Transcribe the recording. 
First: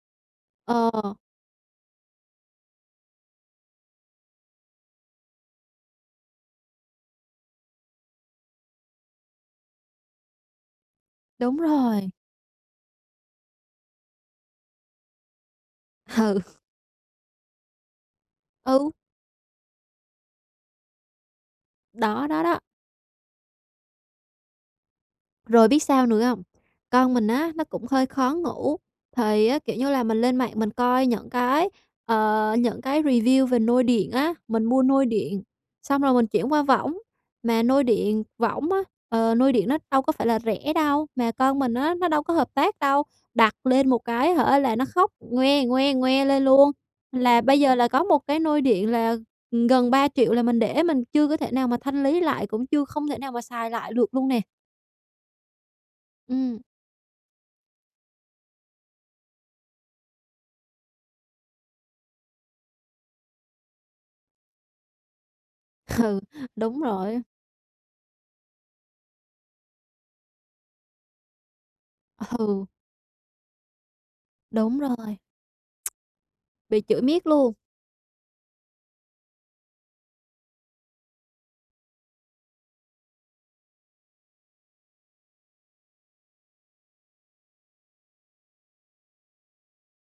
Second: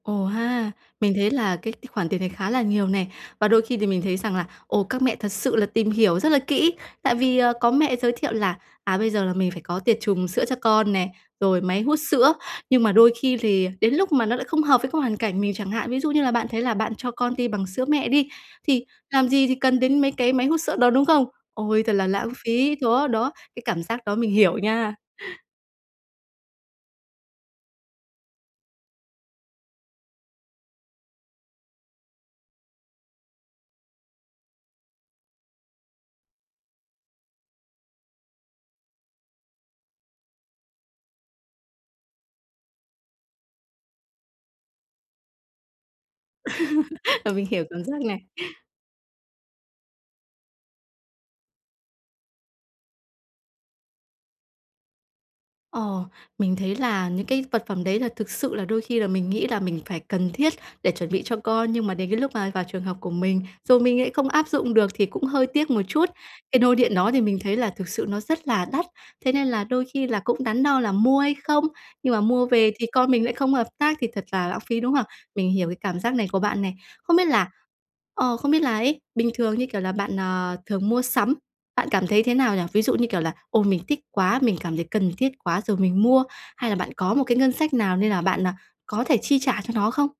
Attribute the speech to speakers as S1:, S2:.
S1: Ồ ha. Mình
S2: Ờ.
S1: thấy là cái cái khoản tiền này khá là nhiều nè. Và đôi khi thì mình thấy rằng là, ồ, các mẹ thật sự là tìm hiểu rất là kỹ, tại vì có mẹ giới thiệu là, à, bây giờ là mình phải có tiệt trùng sữa cho con nè,
S2: Đúng
S1: rồi máy hút
S2: rồi.
S1: sữa. Nhưng mà đôi khi thì đến lúc mà nó lại không hợp với cái hoàn cảnh mình chẳng hạn, ví dụ như là
S2: Ừ.
S1: bạn thấy là bạn cho con ti bằng sữa mẹ đi, thì
S2: Ừ.
S1: làm gì thì cần đến mấy cái máy hút sữa đó, đúng không? Ôi, thật là
S2: Đó,
S1: lãng
S2: đó, đó.
S1: phí! Chó đó, cái cảm giác đó mình hiểu nha.
S2: Rồi biết sao nữa hông? Con mình á, nó cũng hơi khó ngủ, thì, kiểu như là, mình lên mạng mình coi những cái, ờ, những cái review về nôi điện á, mình mua nôi điện xong rồi mình chuyển qua võng. Mà nôi điện võng á, ờ, nôi điện nó đâu có phải là rẻ đâu, mà con mình á, nó đâu có hợp tác đâu. Đặt lên một cái hả, là nó khóc "ngoe, ngoe, ngoe" lên luôn.
S1: À,
S2: Là
S1: mình
S2: bây
S1: hiểu
S2: giờ
S1: cảm
S2: là
S1: giác
S2: có một
S1: này.
S2: cái nôi điện là, ừm, gần 3.000.000 là mình để, mình chưa có thể nào mà thanh lý lại, cũng chưa không thể nào mà xài lại được luôn nè.
S1: Ờ, mình
S2: Ừm.
S1: thấy là những cái vật phẩm đấy là thực sự là đôi khi là mình nghĩ là mình phải cần thiết để chuẩn bị cho con, nhưng mà đến cái lúc mà vào trường hợp của mình, rồi mình lại không áp dụng được thì cũng hơi tiếc một
S2: Ừ,
S1: chút. Cái nôi
S2: đúng
S1: điện đó
S2: rồi á.
S1: thì mình thấy là thực sự nó rất là đắt. Thế nên là đôi khi là cũng đắn đo là mua hay không, nhưng mà mua
S2: Ừ.
S1: về thì con mình lại không hợp tác thì thật là lãng phí,
S2: Đúng
S1: đúng không?
S2: rồi.
S1: Mình hiểu cái cảm giác này của bạn này.
S2: Bị chửi
S1: Không
S2: miết
S1: biết là
S2: luôn.
S1: ờ, không biết là ấy, bình thường như kiểu là bạn, ờ, thường mua sắm, bạn cảm thấy thế nào nhỉ? Ví dụ như kiểu là: "Ô, mình thích quá! Mình cảm thấy cần thiết quá rồi mình mua", hay là bạn có một cái ngân sách nào nên là bạn à, có thể chi trả cho nó không?